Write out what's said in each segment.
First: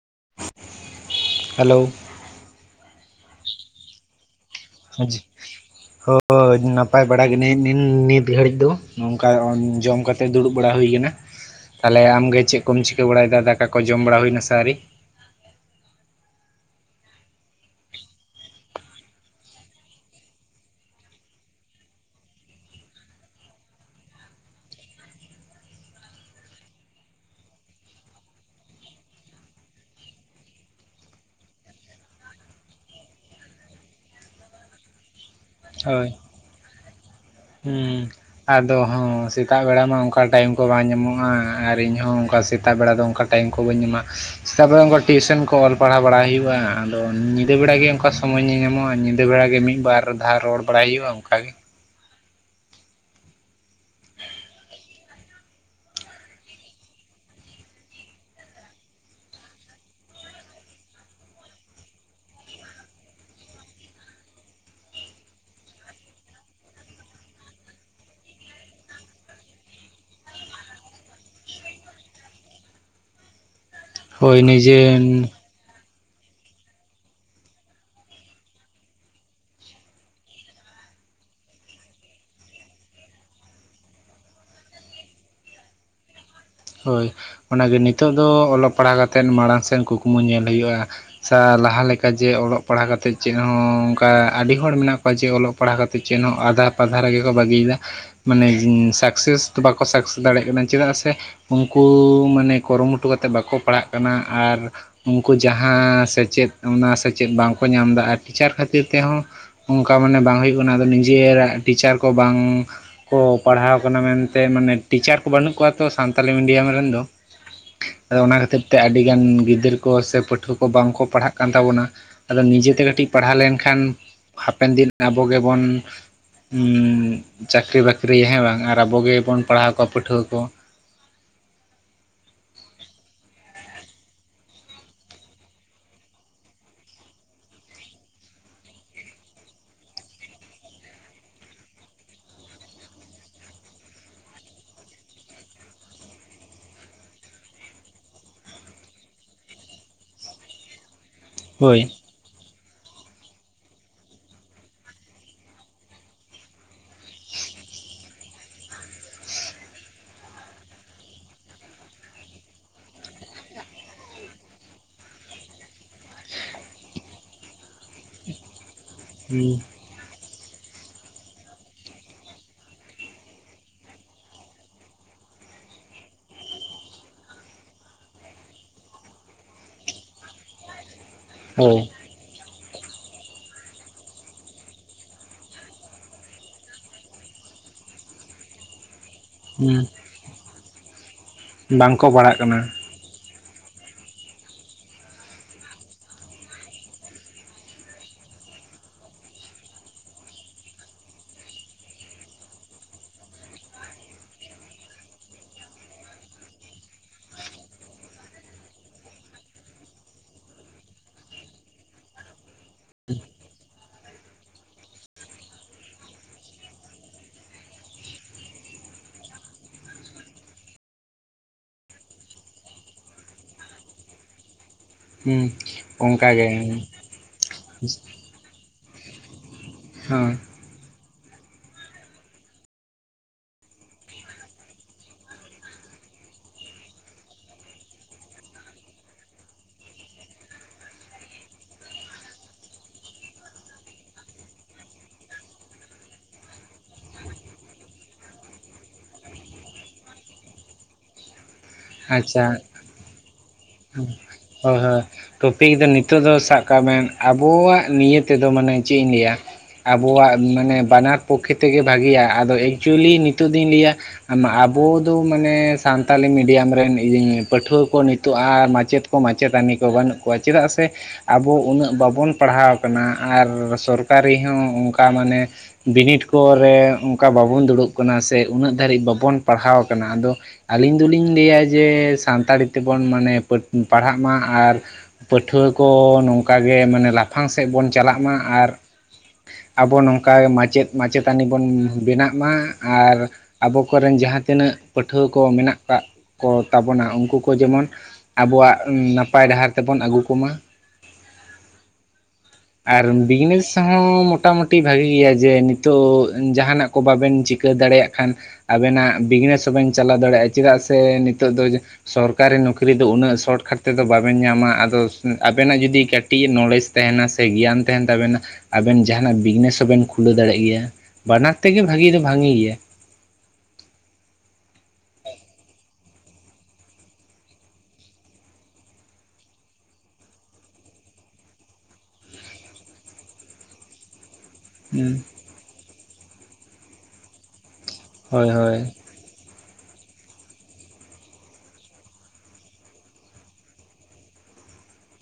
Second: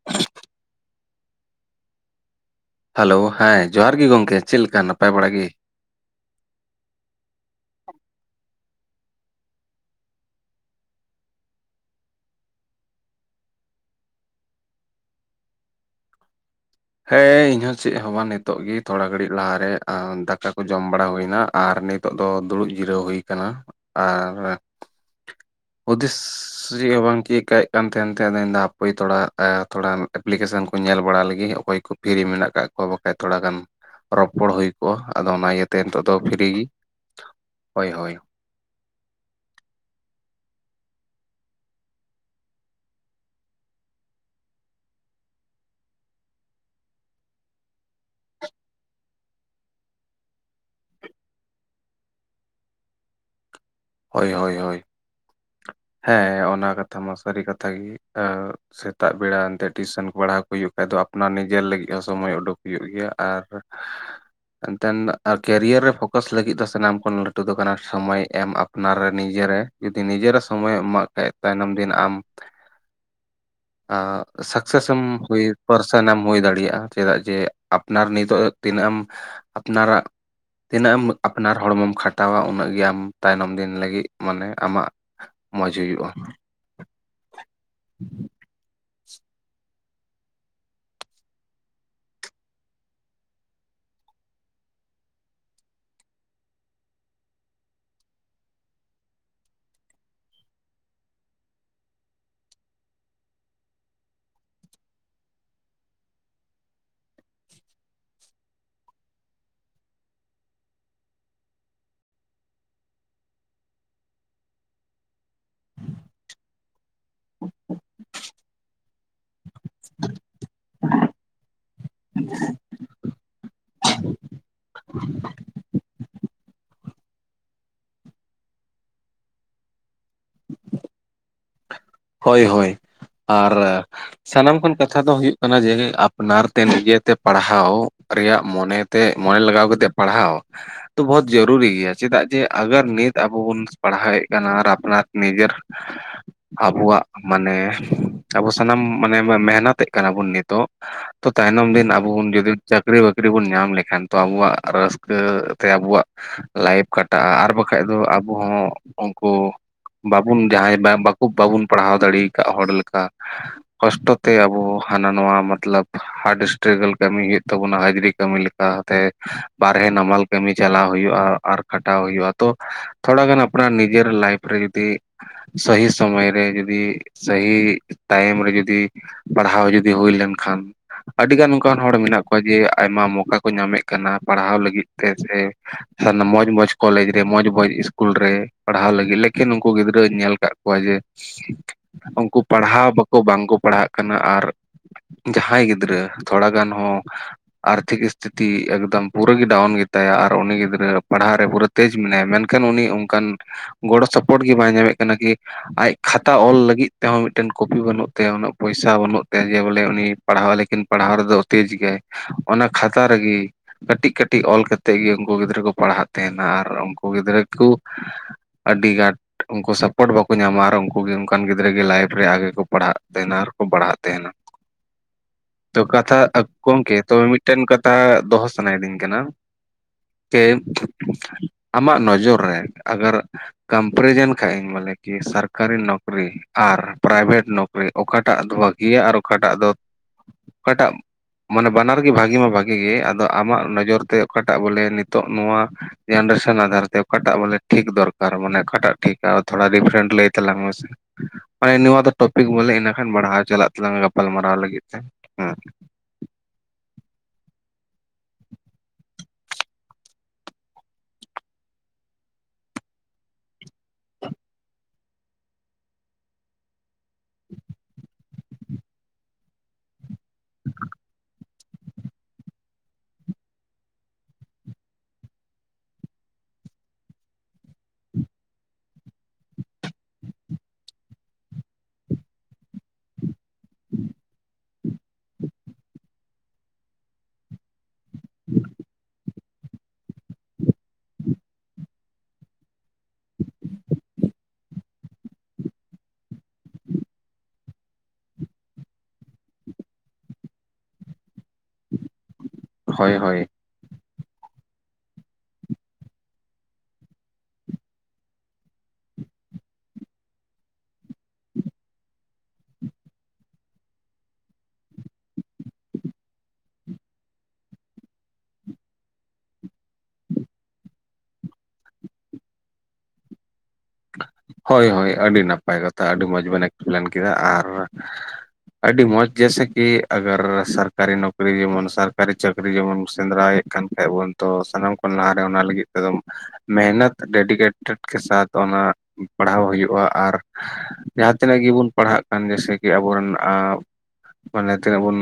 [inaudible] Hello hello ᱦᱮᱸ ᱡᱚᱦᱟᱨ ᱜᱤ ᱜᱚᱝᱠᱮ᱾ ᱪᱮᱫ ᱞᱮᱠᱟ ᱱᱟᱯᱟᱭ ᱦᱟᱸ ᱡᱤᱼᱼ ᱵᱟᱲᱟ ᱜᱮ? ᱦᱳᱭ ᱱᱟᱯᱟᱭ ᱵᱟᱲᱟ ᱜᱮᱱᱟᱹᱧ ᱱᱤᱱ ᱱᱤᱛ ᱜᱷᱟᱹᱲᱤᱡ ᱫᱚ ᱱᱚᱝᱠᱟ ᱚᱻ ᱡᱚᱢ ᱠᱟᱛᱮᱜᱼᱼ ᱛᱮᱜ ᱫᱩᱲᱩᱵ ᱵᱟᱲᱟ ᱦᱩᱭ ᱠᱟᱱᱟ ᱛᱟᱦᱚᱞᱮ ᱟᱢ ᱜᱮ ᱪᱮᱜ ᱠᱚᱢ ᱪᱤᱠᱟᱹ ᱵᱟᱲᱟᱭ ᱫᱟ ᱫᱟᱠᱟ ᱠᱚ ᱡᱚᱢ ᱵᱟᱲᱟ ᱦᱩᱭ ᱱᱟ ᱥᱮ ᱟᱣᱨᱤ? ᱦᱮᱸ ᱤᱧ ᱦᱚᱸ ᱪᱮᱜ ᱦᱚᱸ ᱵᱟᱝ ᱱᱤᱛᱚᱜ ᱜᱤᱼᱼ ᱛᱷᱚᱲᱟ ᱜᱷᱟᱹᱲᱤᱡ ᱞᱟᱦᱟ ᱨᱮ ᱟᱸᱻ ᱫᱟᱠᱟ ᱠᱚ ᱡᱚᱢ ᱵᱟᱲᱟ ᱦᱩᱭᱱᱟ ᱟᱨ ᱱᱤᱛᱚᱜ ᱫᱚ ᱫᱩᱲᱩᱵ ᱡᱤᱨᱟᱹᱣ ᱦᱩᱭ ᱠᱟᱱᱟ᱾ ᱟᱨᱻᱼᱼ ᱦᱩᱫᱤᱥ ᱪᱤᱜ ᱦᱚᱸ ᱵᱟᱝ ᱪᱤᱠᱟ ᱭᱮᱜ ᱠᱟᱱ ᱛᱮᱦᱮᱱ [unintelligible] ᱦᱟᱯᱳᱭ ᱛᱷᱚᱲᱟ ᱮ ᱛᱷᱚᱲᱟᱼᱼ ᱟᱹᱯᱞᱤᱠᱮᱥᱚᱱ ᱠᱚᱧ ᱧᱮᱞ ᱵᱟᱲᱟ ᱞᱤᱜᱤᱼᱼ ᱚᱠᱚᱭ ᱠᱚ ᱯᱷᱤᱨᱤ ᱢᱮᱱᱟᱜ ᱟᱠᱟᱜ ᱠᱚᱣᱟ ᱵᱟᱠᱷᱟᱡ ᱛᱷᱚᱲᱟ ᱜᱟᱱ ᱨᱚᱯᱚᱲ ᱦᱩᱭ ᱠᱚᱜ-ᱟ ᱟᱫᱚ ᱚᱱᱟ ᱤᱭᱟᱹᱛᱼᱼ ᱛᱮ ᱱᱤᱛᱚᱜ ᱦᱳᱭ ᱫᱚ ᱯᱷᱨᱤ ᱜᱤ ᱦᱚᱭ ᱦᱩᱸ ᱦᱚᱭ᱾ ᱟᱫᱚ ᱦᱚᱸ ᱥᱤᱛᱟᱜ ᱵᱮᱲᱟ ᱢᱟ ᱚᱱᱠᱟ ᱴᱟᱭᱤᱢ ᱠᱚ ᱵᱟᱝ ᱧᱟᱢᱚᱜ-ᱟ ᱟᱨ ᱤᱧ ᱦᱚᱸ ᱚᱱᱠᱟ ᱥᱤᱛᱟᱜ ᱵᱮᱲᱟ ᱫᱚ ᱚᱱᱠᱟᱼᱼ ᱴᱟᱭᱤᱢ ᱠᱚ ᱵᱟᱹᱧ ᱧᱟᱢᱟ᱾ ᱛᱚᱵᱮ ᱩᱱᱠᱩ ᱴᱤᱭᱩᱥᱚᱱ ᱠᱚ ᱚᱞ ᱯᱟᱲᱦᱟᱣ ᱵᱟᱲᱟᱭ ᱦᱩᱭᱩᱜ-ᱟ ᱟᱫᱚ ᱧᱤᱫᱟᱹ ᱵᱮᱲᱟ ᱜᱮ ᱚᱱᱠᱟ ᱥᱚᱢᱚᱭ ᱧᱮᱭ ᱧᱟᱢᱚᱜ-ᱟ ᱧᱤᱫᱼᱼ ᱧᱤᱫᱟᱹ ᱵᱮᱲᱟ ᱜᱮ ᱢᱤᱫ ᱵᱟᱨ ᱫᱷᱟᱣ ᱨᱚᱲ ᱵᱟᱲᱟᱭ ᱦᱩᱭᱩᱜ-ᱟ ᱚᱱᱠᱟ ᱜᱮ᱾ ᱦᱚᱭ ᱦᱚᱭ ᱦᱚᱭ ᱦᱮᱸ ᱚᱱᱟ ᱠᱟᱛᱷᱟ ᱢᱟ ᱥᱟᱹᱨᱤ ᱠᱟᱛᱷᱟ ᱜᱤ ᱮᱸ ᱥᱮᱛᱟᱜ ᱵᱮᱲᱟ ᱮᱱᱛᱮᱜ ᱴᱤᱭᱩᱥᱚᱱ ᱠᱚ ᱯᱟᱲᱦᱟᱣ ᱠᱚ ᱦᱩᱭᱩᱜ ᱠᱷᱟᱡ ᱫᱚ ᱟᱯᱱᱟᱨ ᱱᱤᱡᱮᱨ ᱞᱟᱹᱜᱤᱫ ᱦᱚᱸ ᱥᱚᱢᱚᱭ ᱚᱰᱚᱠ ᱦᱩᱭᱩᱜ ᱜᱮᱭᱟ ᱟᱨᱼᱼ [unintelligible] ᱮᱱᱛᱮᱱ ᱟᱨ ᱠᱮᱨᱤᱭᱚᱨ ᱨᱮ ᱯᱷᱳᱠᱚᱥ ᱞᱟᱹᱜᱤᱫ ᱫᱚ ᱥᱟᱱᱟᱢ ᱠᱷᱚᱱ ᱞᱟᱹᱴᱩ ᱫᱚ ᱠᱟᱱᱟ ᱥᱚᱢᱚᱭ ᱮᱢ ᱟᱢᱼᱼ ᱟᱯᱱᱟᱨ ᱨᱮ ᱱᱤᱡᱮ ᱨᱮ ᱡᱩᱫᱤ ᱱᱤᱡᱮ ᱨᱮ ᱥᱚᱢᱚᱭᱮᱢ ᱮᱢᱟᱜ ᱠᱷᱟᱡ ᱛᱟᱭᱱᱚᱢ ᱫᱤᱱ ᱟᱢᱼᱼ ᱦᱳᱭ ᱟᱸᱻᱥᱟᱠᱥᱮ ᱱᱤᱡᱮ ᱥᱮᱢ ᱦᱩᱭᱩᱼᱼ ᱯᱚᱨᱥᱟᱱ ᱱᱮᱢ ᱦᱩᱭ ᱫᱟᱲᱤᱭᱟᱜ-ᱟ ᱪᱮᱫᱟᱜ ᱡᱮ ᱟᱯᱱᱟᱨ ᱱᱤᱛᱚᱜ ᱛᱤᱱᱟᱹᱜ ᱮᱢ ᱟᱯᱱᱟᱨᱟᱜᱼᱼ ᱛᱤᱱᱟᱹᱜ ᱮᱢ ᱟᱯᱱᱟᱨ ᱦᱚᱲᱢᱚᱢ ᱠᱷᱟᱴᱟᱣᱟ ᱩᱱᱟᱹᱜ ᱜᱤ ᱟᱢ ᱛᱟᱭᱱᱚᱢ ᱫᱤᱱᱼᱼ ᱞᱟᱹᱜᱤᱫ ᱢᱟᱱᱮ ᱟᱢᱟᱜ ᱢᱚᱸᱡᱽ ᱦᱩᱭᱩᱜ-ᱟ᱾ ᱦᱳᱭ ᱚᱱᱟ ᱜᱮ ᱱᱤᱛᱚᱜ ᱫᱚ ᱚᱞᱚᱠᱼ ᱯᱟᱲᱦᱟᱣ ᱠᱟᱛᱮᱱ ᱢᱟᱲᱟᱝ ᱥᱮᱱ ᱠᱩᱠᱢᱩ ᱧᱮᱞ ᱦᱩᱭᱩᱜ-ᱟ᱾ ᱥᱟ ᱞᱟᱦᱟ ᱞᱮᱠᱟ ᱡᱮ ᱚᱞᱚᱜ ᱯᱟᱲᱦᱟᱣ ᱠᱟᱛᱮᱜ ᱪᱮᱜ ᱦᱚᱸ ᱚᱱᱠᱟ ᱟᱰᱤ ᱦᱚᱲ ᱢᱮᱱᱟᱜ ᱠᱚᱣᱟ ᱡᱮ ᱚᱞᱚᱜ ᱼᱼ ᱯᱟᱲᱦᱟᱣ ᱠᱟᱛᱮᱫ ᱪᱮᱫ ᱦᱚᱸ ᱟᱫᱷᱟ ᱯᱫᱷᱟ ᱨᱮᱜᱮ ᱠᱚ ᱵᱟᱹᱜᱤᱭᱮᱫᱟ ᱾ ᱢᱟᱱᱮ ᱥᱟᱠᱥᱮᱥ ᱵᱟᱠᱚ ᱥᱟᱠᱥᱮᱥ ᱫᱟᱲᱮᱭᱟᱜ ᱠᱟᱱᱟ ᱪᱮᱫᱟᱜ ᱥᱮ ᱾ ᱩᱱᱠᱩ ᱢᱟᱱᱮ ᱠᱩᱨᱩᱢᱩᱴᱩ ᱠᱟᱛᱮᱫ ᱵᱟᱠᱚ ᱯᱟᱲᱦᱟᱜ ᱠᱟᱱᱟ ᱟᱨ ᱾ ᱩᱱᱠᱩ ᱡᱟᱦᱟᱸ ᱥᱮᱪᱮᱫ ᱚᱱᱟ ᱥᱮᱪᱮᱫ ᱵᱟᱝᱠᱚ ᱧᱟᱢᱫᱟ ᱟᱨ ᱴᱤᱪᱟᱨ ᱠᱷᱟᱹᱛᱤᱨ ᱛᱮᱦᱚᱸ ᱾ ᱚᱱᱠᱟ ᱢᱟᱱᱮ ᱵᱟᱝ ᱦᱩᱭᱩᱜ ᱠᱟᱱᱟ ᱟᱫᱚ ᱱᱤᱡᱮ ᱨᱟᱜ ᱴᱤᱪᱟᱨ ᱠᱚ ᱵᱟᱝ ᱾ ᱠᱚ ᱯᱟᱲᱦᱟᱣ ᱠᱟᱱᱟ ᱢᱮᱱᱛᱮ ᱢᱟᱱᱮ ᱴᱤᱪᱟᱨ ᱠᱚ ᱵᱟᱹᱱᱩᱜ ᱠᱚᱣᱟ ᱛᱚ ᱥᱟᱱᱛᱟᱞᱤ ᱢᱤᱰᱤᱭᱟᱢ ᱨᱮᱱ ᱫᱚ᱾ ᱟᱫᱚ ᱚᱱᱟ ᱠᱷᱟᱹᱛᱤᱨ ᱛᱮ ᱟᱹᱰᱤ ᱜᱟᱱ ᱜᱤᱫᱽᱨᱟᱹ ᱠᱚ ᱥᱮ ᱯᱟᱹᱴᱷᱩᱣᱟᱹ ᱠᱚ ᱵᱟᱝ ᱠᱚ ᱯᱟᱲᱦᱟᱜ ᱠᱟᱱ ᱛᱟᱵᱳᱱᱟ ᱾ ᱟᱫᱚ ᱱᱤᱡᱮᱛᱮ ᱠᱟᱹᱴᱤᱡ ᱯᱟᱲᱦᱟᱣ ᱞᱮᱱ ᱠᱷᱟᱱ ᱦᱟᱯᱮᱱ ᱫᱤᱱ ᱟᱵᱚ ᱜᱮᱵᱚᱱ ᱾ ᱪᱟᱹᱠᱨᱤ ᱵᱟᱹᱠᱨ ᱦᱮᱸ ᱵᱟᱝ ᱟᱨ ᱟᱵᱚᱜ ᱜᱮ ᱵᱚᱱ ᱯᱟᱲᱦᱟᱣ ᱠᱚᱣᱟ ᱯᱟᱹᱴᱷᱩᱣᱟᱹ ᱠᱚ ᱾ ᱦᱳᱭ ᱦᱳᱭ ᱟᱨ ᱾ ᱥᱟᱱᱟᱢ ᱠᱷᱚᱱ ᱠᱟᱛᱷᱟ ᱫᱚ ᱦᱩᱭᱩᱜ ᱠᱟᱱᱟ ᱡᱮ ᱟᱯᱱᱟᱨ ᱛᱮ ᱱᱤᱡᱮ ᱛᱮ ᱯᱟᱲᱦᱟᱣ ᱨᱮᱭᱟᱜ ᱢᱚᱱᱮ ᱾ ᱛᱮ ᱢᱚᱱᱮ ᱞᱟᱜᱟᱣ ᱠᱟᱛᱮ ᱯᱟᱲᱦᱟᱣ ᱾ ᱛᱚ ᱵᱚᱦᱩᱛ ᱡᱟᱹᱨᱩᱨᱤ ᱜᱮᱭᱟ ᱾ᱪᱮᱫᱟᱜ ᱡᱮ ᱟᱜᱟᱨ ᱱᱤᱛ ᱟᱵᱚ ᱵᱚᱱ ᱯᱟᱲᱦᱟᱣᱮᱫ ᱠᱟᱱᱟ ᱟᱨ ᱟᱯᱱᱟᱨ ᱱᱤᱡᱮᱨ ᱾ [unintelligible] ᱟᱵᱚᱣᱟᱜ ᱢᱟᱱᱮ ᱟᱵᱚ ᱥᱟᱱᱟᱢ ᱢᱟᱱᱮ ᱢᱮᱦᱱᱚᱛᱮᱫ ᱠᱟᱱᱟ ᱵᱚᱱ ᱱᱤᱛᱚᱜ ᱾ ᱛᱚ ᱛᱟᱭᱱᱚᱢ ᱦᱳᱭ ᱫᱤᱱ ᱟᱵᱚ ᱵᱚᱱ ᱡᱩᱫᱤ ᱾ ᱪᱟᱹᱠᱨᱤ ᱵᱟᱹᱠᱨᱤ ᱵᱩᱱ ᱧᱟᱢ ᱞᱮᱠᱷᱟᱱ ᱛᱚ ᱟᱵᱚᱣᱟᱜ ᱨᱟᱹᱥᱠᱟᱹ ᱛᱮ ᱟᱵᱚᱣᱟᱜ ᱾ ᱞᱟᱭᱤᱯᱷ ᱠᱟᱴᱟᱜᱼᱟ ᱟᱨ ᱵᱟᱠᱷᱟᱡ ᱫᱚ ᱟᱵᱚ ᱦᱚᱸ ᱩᱱᱠᱩ ᱾ ᱵᱟᱵᱚᱱ ᱡᱟᱦᱟᱸᱭ ᱵᱟᱠᱚ ᱵᱟᱵᱚᱱ ᱯᱟᱲᱦᱟᱣ ᱫᱟᱲᱮ ᱟᱠᱟᱫ ᱦᱚᱲ ᱞᱮᱠᱟ ᱾ ᱠᱚᱥᱴᱚ ᱛᱮ ᱟᱵᱚ ᱦᱟᱱᱟ ᱱᱚᱣᱟ ᱢᱚᱛᱞᱚᱵ ᱾ ᱦᱟᱨᱰ ᱥᱴᱨᱤᱜᱮᱞ ᱠᱟᱹᱢᱤ ᱦᱩᱭᱩᱜ ᱛᱟᱵᱚᱱᱟ ᱦᱟᱡᱨᱤ ᱠᱟᱹᱢᱤ ᱞᱮᱠᱟᱛᱮ ᱾ ᱦᱳᱭ ᱱᱟᱢᱟᱞ ᱠᱟᱹᱢᱤ ᱪᱟᱞᱟᱣ ᱦᱩᱭᱩᱜᱼᱟ ᱟᱨ ᱠᱷᱟᱴᱟᱣ ᱦᱩᱭᱩᱜᱼᱟ ᱛᱚ ᱾ ᱛᱷᱚᱲᱟ ᱜᱟᱱ ᱟᱯᱱᱟᱨ ᱱᱤᱡᱮᱨ ᱞᱟᱤᱯᱷ ᱨᱮ ᱡᱚᱫᱤ ᱥᱟᱹᱦᱤ ᱾ ᱥᱚᱢᱚᱭ ᱨᱮ ᱡᱩᱫᱤ ᱥᱟᱹᱦᱤ ᱛᱟᱭᱚᱢ ᱨᱮ ᱡᱩᱫᱤ ᱯᱟᱲᱦᱟᱣ ᱡᱩᱫᱤ ᱦᱩᱭ ᱞᱮᱱ ᱠᱷᱟᱱ ᱾ ᱟᱹᱰᱤ ᱜᱟᱱ ᱚᱱᱠᱟᱱ ᱦᱚᱲ ᱢᱮᱱᱟᱜ ᱠᱚᱣᱟ ᱡᱮ ᱟᱭᱢᱟ ᱢᱚᱠᱟ ᱠᱚ ᱧᱟᱢᱮᱫ ᱠᱟᱱᱟ ᱯᱟᱲᱦᱟᱣ ᱞᱟᱹᱜᱤᱫ ᱛᱮ ᱾ ᱥᱮ ᱥᱟᱨ ᱢᱚᱸᱡᱽ ᱢᱚᱸᱡᱽ ᱠᱚᱞᱮᱡᱽ ᱨᱮ ᱢᱚᱸᱡᱽ ᱢᱚᱸᱡᱽ ᱤᱥᱠᱩᱞ ᱨᱮ ᱯᱟᱲᱦᱟᱣ ᱞᱟᱹᱜᱤᱫ᱾ ᱞᱮ ᱠᱤᱱ ᱱᱩᱠᱩ ᱜᱤᱫᱽᱨᱟᱹᱧ ᱧᱮᱞ ᱟᱠᱟᱫ ᱠᱚᱣᱟ ᱡᱮ ᱵᱟᱝᱠᱚ ᱯᱟᱲᱦᱟᱜ ᱩᱱᱠᱩ ᱠᱟᱱᱟ ᱯᱟᱲᱦᱟᱣ ᱵᱟ ᱠᱚ ᱵᱟᱝ ᱠᱚ ᱯᱟᱲᱦᱟᱜ ᱠᱟᱱᱟ ᱟᱨ ᱡᱟᱦᱟᱸᱭ ᱜᱤᱫᱽᱨᱟᱹ ᱛᱷᱚᱲᱟ ᱜᱟᱱ ᱦᱚᱸ ᱾ ᱟᱨ ᱛᱷᱤᱠ ᱥᱛᱷᱤᱛᱤ ᱮᱠᱫᱚᱢ ᱯᱩᱨᱟᱹᱜᱮ ᱰᱟᱣᱩᱱ ᱜᱮᱛᱟᱭᱟ ᱟᱨ ᱩᱱᱤ ᱜᱤᱫᱽᱨᱟᱹ ᱯᱟᱲᱦᱟᱜ ᱨᱮ ᱯᱩᱨᱟᱹ ᱛᱮᱡᱽ ᱢᱮᱱᱟᱭᱟ ᱢᱮᱱ ᱠᱷᱟᱱ ᱩᱱᱤ ᱚᱱᱠᱟᱱ ᱜᱚᱲᱚ ᱥᱚᱯᱚᱦᱚᱫ ᱜᱮ ᱵᱟᱭ ᱧᱟᱢᱮᱫ ᱠᱟᱱᱟ ᱠᱤ ᱾ ᱟᱡ ᱠᱷᱟᱛᱟ ᱚᱞ ᱞᱟᱹᱜᱤᱫ ᱛᱮᱦᱚᱸ ᱢᱤᱫᱴᱮᱱ ᱠᱚᱯᱤ ᱵᱟᱹᱱᱩᱜ ᱛᱟᱭᱟ᱾ ᱩᱱᱟᱹᱜ ᱯᱚᱭᱥᱟ ᱵᱟᱹᱱᱩᱜ ᱛᱟᱭᱟ ᱡᱮ ᱵᱚᱞᱮ ᱩᱱᱤ ᱾ ᱯᱟᱲᱦᱟᱣ ᱞᱮᱠᱤᱱ ᱯᱟᱲᱦᱟᱣ ᱨᱮᱫᱚ ᱛᱮᱡᱽ ᱜᱮᱭ ᱚᱱᱟ ᱠᱷᱟᱛᱟ ᱨᱮᱜᱮ ᱠᱟᱹᱴᱤᱡ ᱠᱟᱹᱴᱤᱡ ᱚᱞ ᱠᱟᱛᱮᱫ ᱜᱮ ᱩᱱᱠᱩ ᱜᱤᱫᱽᱨᱟᱹ ᱠᱚ ᱯᱟᱲᱦᱟᱜ ᱛᱟᱦᱮᱱᱟ ᱟᱨ ᱩᱱᱠᱩ ᱜᱤᱫᱽᱨᱟᱹ ᱠᱚ ᱾ ᱟᱹᱰᱤ ᱜᱟᱴ ᱩᱱᱠᱩ ᱥᱟᱵ ᱾ ᱥᱟᱯᱳᱴ ᱵᱟᱠᱚ ᱧᱟᱢᱟ ᱟᱨ ᱩᱱᱠᱩᱩᱜ ᱜᱮ ᱚᱱᱠᱟᱱ ᱜᱤᱫᱽᱨᱟᱹ ᱜᱮ ᱞᱟᱭᱤᱯᱷ ᱨᱮ ᱟᱜᱮ ᱠᱚ ᱯᱟᱲᱦᱟᱜ ᱛᱟᱸᱦᱮᱱᱟ ᱟᱨ ᱠᱚ ᱵᱟᱲᱦᱟᱜ ᱛᱟᱸᱦᱮᱱᱟ ᱾ ᱛᱚ ᱠᱟᱛᱷᱟ ᱚᱱᱠᱟᱜᱮ ᱦᱮᱸ [unintelligible] ᱛᱚ ᱢᱤᱫ ᱴᱮᱱ ᱠᱟᱛᱷᱟ ᱫᱚᱦᱚ ᱥᱟᱱᱟᱭᱮᱫ ᱤᱧ ᱠᱟᱱᱟ ᱡᱮ ᱾ ᱟᱢᱟᱜ ᱱᱚᱡᱚᱨ ᱨᱮ ᱟᱜᱟᱨ ᱠᱚᱢᱯᱮᱨᱤᱡᱮᱱ ᱠᱷᱟ ᱤᱧ ᱵᱚᱞᱮ ᱾ ᱠᱤ ᱥᱚᱨᱠᱟᱨᱤ ᱱᱚᱠᱨᱤ ᱾ ᱟᱨ ᱯᱨᱟᱭᱵᱷᱮᱴ ᱱᱚᱠᱨᱤ ᱚᱠᱟᱴᱟᱜ ᱫᱚ ᱵᱷᱟᱹᱜᱮᱤᱭᱟ ᱟᱨ ᱚᱠᱟᱴᱟᱜ ᱫᱚ ᱚᱠᱟᱴᱟᱜ ᱾ ᱢᱟᱱᱮ ᱵᱟᱱᱟᱨ ᱜᱮ ᱵᱷᱟᱜᱤ ᱢᱟ ᱵᱷᱟᱜᱤ ᱜᱮ ᱟᱫᱚ ᱟᱢᱟᱜ ᱱᱚᱡᱚᱨ ᱛᱮ ᱚᱠᱟᱴᱟᱜ ᱵᱚᱞᱮ ᱱᱤᱛᱚᱜ ᱱᱚᱣᱟ ᱾ ᱟᱱᱰᱟᱨᱮᱥᱚᱱ ᱟᱫᱷᱟᱨ ᱛᱮ ᱚᱠᱟᱴᱟᱜ ᱵᱚᱞᱮ ᱴᱷᱤᱠ ᱫᱚᱨᱠᱟᱨ ᱢᱟᱱᱮ ᱚᱠᱟᱴᱟᱜ ᱴᱷᱤᱠ ᱟ᱾ ᱛᱷᱚᱲᱟ ᱰᱤᱯᱷᱟᱨᱮᱱᱴ ᱞᱟᱹᱭ ᱛᱟᱞᱟᱝ ᱢᱮᱥᱮ ᱢᱟᱱᱮ᱾ ᱱᱚᱣᱟ ᱫᱚ ᱴᱚᱯᱤᱠ ᱵᱚᱞᱮ ᱤᱱᱟᱹᱠᱷᱟᱱ ᱯᱟᱲᱦᱟᱣ ᱪᱟᱞᱟᱜ ᱾ ᱦᱳᱹᱭ ᱦᱳᱹᱭ ᱴᱚᱯᱤᱠ ᱫᱚ ᱱᱤᱛᱚᱜ ᱫᱚ ᱥᱟᱵ᱾ ᱥᱟᱵᱠᱟᱜ ᱢᱮ ᱟᱵᱚᱣᱟᱜ ᱱᱤᱭᱟᱹ ᱛᱮ ᱫᱚ ᱢᱟᱱᱮ ᱪᱮᱫ ᱤᱧ ᱞᱟᱹᱭᱟ ᱾ ᱟᱵᱚᱣᱟᱜ ᱢᱟᱱᱮ ᱵᱟᱱᱟᱨ ᱯᱚᱠᱠᱷᱮ ᱛᱮᱜᱮ ᱵᱷᱟᱜᱮᱜᱤᱭᱟ᱾ ᱟᱫᱚ ᱮᱠᱪᱩᱭᱮᱞᱤ ᱱᱤᱛᱚᱜ ᱫᱚᱧ ᱞᱟᱹᱭᱟ ᱟᱵᱚ ᱫᱚ ᱢᱟᱱᱮ ᱥᱟᱱᱛᱟᱞᱤ ᱢᱤᱰᱤᱭᱟᱢ ᱨᱮᱱ ᱯᱟᱹᱴᱷᱩᱣᱟᱹ ᱠᱚ ᱱᱤᱛᱚᱜ ᱟᱨ ᱢᱟᱪᱮᱫ ᱠᱚ ᱢᱟᱪᱮᱛᱟᱹᱱᱤ ᱠᱚ ᱵᱟᱹᱱᱩᱜ ᱠᱚᱣᱟ᱾ ᱪᱮᱫᱟᱜ ᱥᱮ ᱟᱵᱚ ᱟᱵᱚ ᱩᱱᱟᱹᱜ ᱵᱟᱵᱚᱱ ᱯᱟᱲᱦᱟᱣ ᱟᱠᱟᱱᱟ᱾ ᱟᱨ ᱥᱚᱨᱠᱟᱨᱤ ᱦᱚᱸ ᱚᱱᱠᱟ ᱢᱟᱱᱮ ᱵᱤᱱᱤᱰ ᱠᱚᱨᱮ ᱚᱱᱠᱟ ᱵᱟᱵᱚᱱ ᱫᱩᱲᱩᱵ ᱠᱟᱱᱟ᱾ ᱥᱮ ᱩᱱᱟᱹᱜ ᱫᱷᱟᱹᱨᱤᱡ ᱵᱟᱵᱚᱱ ᱯᱟᱲᱦᱟᱣ ᱠᱟᱱᱟ ᱟᱫᱚ ᱟᱹᱞᱤᱧ ᱫᱚᱞᱤᱧ ᱞᱟᱹᱭᱟ ᱡᱮ ᱥᱟᱱᱛᱟᱲᱤ ᱛᱮ ᱵᱚᱱ ᱢᱟᱱᱮ ᱯᱟᱲᱦᱟᱜ ᱢᱟ ᱾ ᱟᱨ ᱯᱟᱹᱴᱷᱩᱣᱟᱹ ᱠᱚ ᱱᱚᱝᱠᱟ ᱜᱮ ᱢᱟᱱᱮ ᱞᱟᱯᱷᱟᱝ ᱥᱮᱫ ᱵᱚᱱ ᱪᱟᱞᱟᱜ ᱢᱟ ᱟᱨ ᱟᱵᱚ ᱱᱚᱝᱠᱟ ᱢᱟᱪᱮᱫ ᱢᱟᱪᱮᱛᱟᱹᱱᱤ ᱵᱚᱱ ᱵᱮᱱᱟᱜ ᱢᱟ ᱾ ᱟᱨ ᱟᱵᱚ ᱠᱚᱨᱮᱱ ᱡᱟᱦᱟᱸ ᱛᱤᱱᱟᱹᱜ ᱯᱟᱹᱴᱷᱩᱣᱟᱹ ᱠᱚ ᱢᱮᱱᱟᱜ ᱠᱟᱜ ᱠᱚ ᱛᱟᱵᱚᱱᱟ ᱩᱱᱠᱩ ᱠᱚ᱾ ᱠᱚ ᱡᱮᱢᱚᱱ ᱟᱵᱚᱣᱟᱜ ᱱᱟᱯᱟᱭ ᱰᱟᱦᱟᱨ ᱛᱮᱵᱚᱱ ᱟᱹᱜᱩ ᱠᱚᱢᱟ᱾ ᱟᱨ ᱦᱳᱭ ᱦᱳᱭ ᱵᱤᱡᱽᱱᱮᱥ ᱦᱚᱸ ᱢᱚᱴᱟᱢᱩ ᱴᱤ ᱵᱷᱟᱹᱜᱮ ᱜᱮᱭᱟ ᱡᱮ ᱱᱤᱛᱚᱜ ᱡᱟᱦᱟᱱᱟᱜ ᱠᱚ ᱵᱟᱵᱮᱱ ᱪᱤᱠᱟᱹ ᱫᱟᱲᱮᱭᱟᱜ ᱠᱷᱟᱱ ᱟᱵᱮᱱᱟᱜ ᱵᱤᱜᱽᱱᱮᱥ ᱦᱚᱸᱵᱮᱱ ᱪᱟᱞᱟᱣ ᱫᱟᱲᱮᱭᱟᱜᱼᱟ᱾ ᱪᱮᱫᱟᱜ ᱥᱮ ᱱᱤᱛᱚᱜ ᱫᱚ ᱥᱚᱨᱠᱟᱨᱤ ᱱᱩᱠᱨᱤ ᱫᱚ ᱩᱱᱟᱹᱜ ᱥᱚᱨᱚᱴᱠᱴ ᱛᱮᱫᱚ ᱵᱟᱵᱮᱱ ᱧᱟᱢᱟ ᱟᱫᱚ ᱟᱵᱮᱱᱟᱜ ᱡᱩᱫᱤ ᱴᱤ ᱱᱚᱞᱮᱡᱽ ᱛᱟᱦᱮᱱᱟ ᱥᱮ ᱜᱮᱭᱟᱱ ᱛᱟᱦᱮᱱ ᱛᱟᱵᱮᱱᱟ ᱟᱵᱮᱱ ᱡᱟᱦᱟᱱᱟᱜ ᱵᱤᱜᱽᱱᱮᱥ ᱦᱚᱸᱵᱮᱱ ᱠᱷᱩᱞᱟᱹᱣ ᱫᱟᱲᱮᱜ ᱜᱮᱭᱟ᱾ ᱵᱟᱱᱟᱨ ᱛᱮᱜᱮ ᱵᱷᱟᱜᱤ ᱫᱚ ᱵᱷᱟᱜᱤ ᱜᱮᱭᱟ᱾ ᱦᱳᱭ ᱦᱳᱭ ᱟᱹᱰᱤ ᱱᱟᱯᱟᱭ ᱠᱟᱛᱷᱟ ᱟᱹᱰᱤ ᱢᱚᱸᱡᱽ ᱵᱮᱱ ᱮᱠᱥᱯᱞᱮᱱ ᱠᱮᱫᱟ, ᱟᱨ ᱟᱹᱰᱤ ᱢᱚᱸᱡᱽ ᱡᱮᱥᱮ ᱠᱤ ᱟᱜᱟᱨ ᱥᱟᱨᱠᱟᱨᱤ ᱱᱚᱠᱨᱤ ᱡᱮᱢᱚᱱ ᱥᱟᱨᱠᱟᱨᱤ ᱪᱟᱹᱠᱨᱤ ᱡᱮᱢᱚᱱ ᱥᱮᱸᱫᱽᱨᱟᱭᱮᱜ ᱠᱟᱱ ᱠᱷᱟᱡ ᱵᱚᱱ᱾ ᱛᱚ ᱥᱟᱱᱟᱢ ᱠᱷᱚᱱ ᱦᱩᱸ ᱞᱟᱦᱟᱨᱮ ᱚᱱᱟ ᱞᱟᱹᱜᱤᱫ ᱛᱮᱫᱚ ᱢᱮᱦᱱᱚᱛ ᱰᱮᱴᱤᱜᱮᱴᱮᱰ ᱠᱮ ᱥᱟᱛ ᱦᱳᱭ ᱦᱳᱭ ᱚᱱᱟ ᱯᱟᱲᱦᱟᱣ ᱦᱩᱭᱩᱜᱼᱟ ᱟᱨ ᱡᱟᱦᱟᱸᱛᱤᱱᱟᱹᱜ ᱜᱮᱵᱚᱱ ᱯᱟᱲᱦᱟᱜ ᱠᱟᱱ ᱡᱮᱭᱥᱮ ᱠᱤ ᱟᱵᱚᱨᱮᱱ ᱟ ᱢᱟᱱᱮ ᱛᱤᱱᱟᱹᱜ ᱵᱚᱱ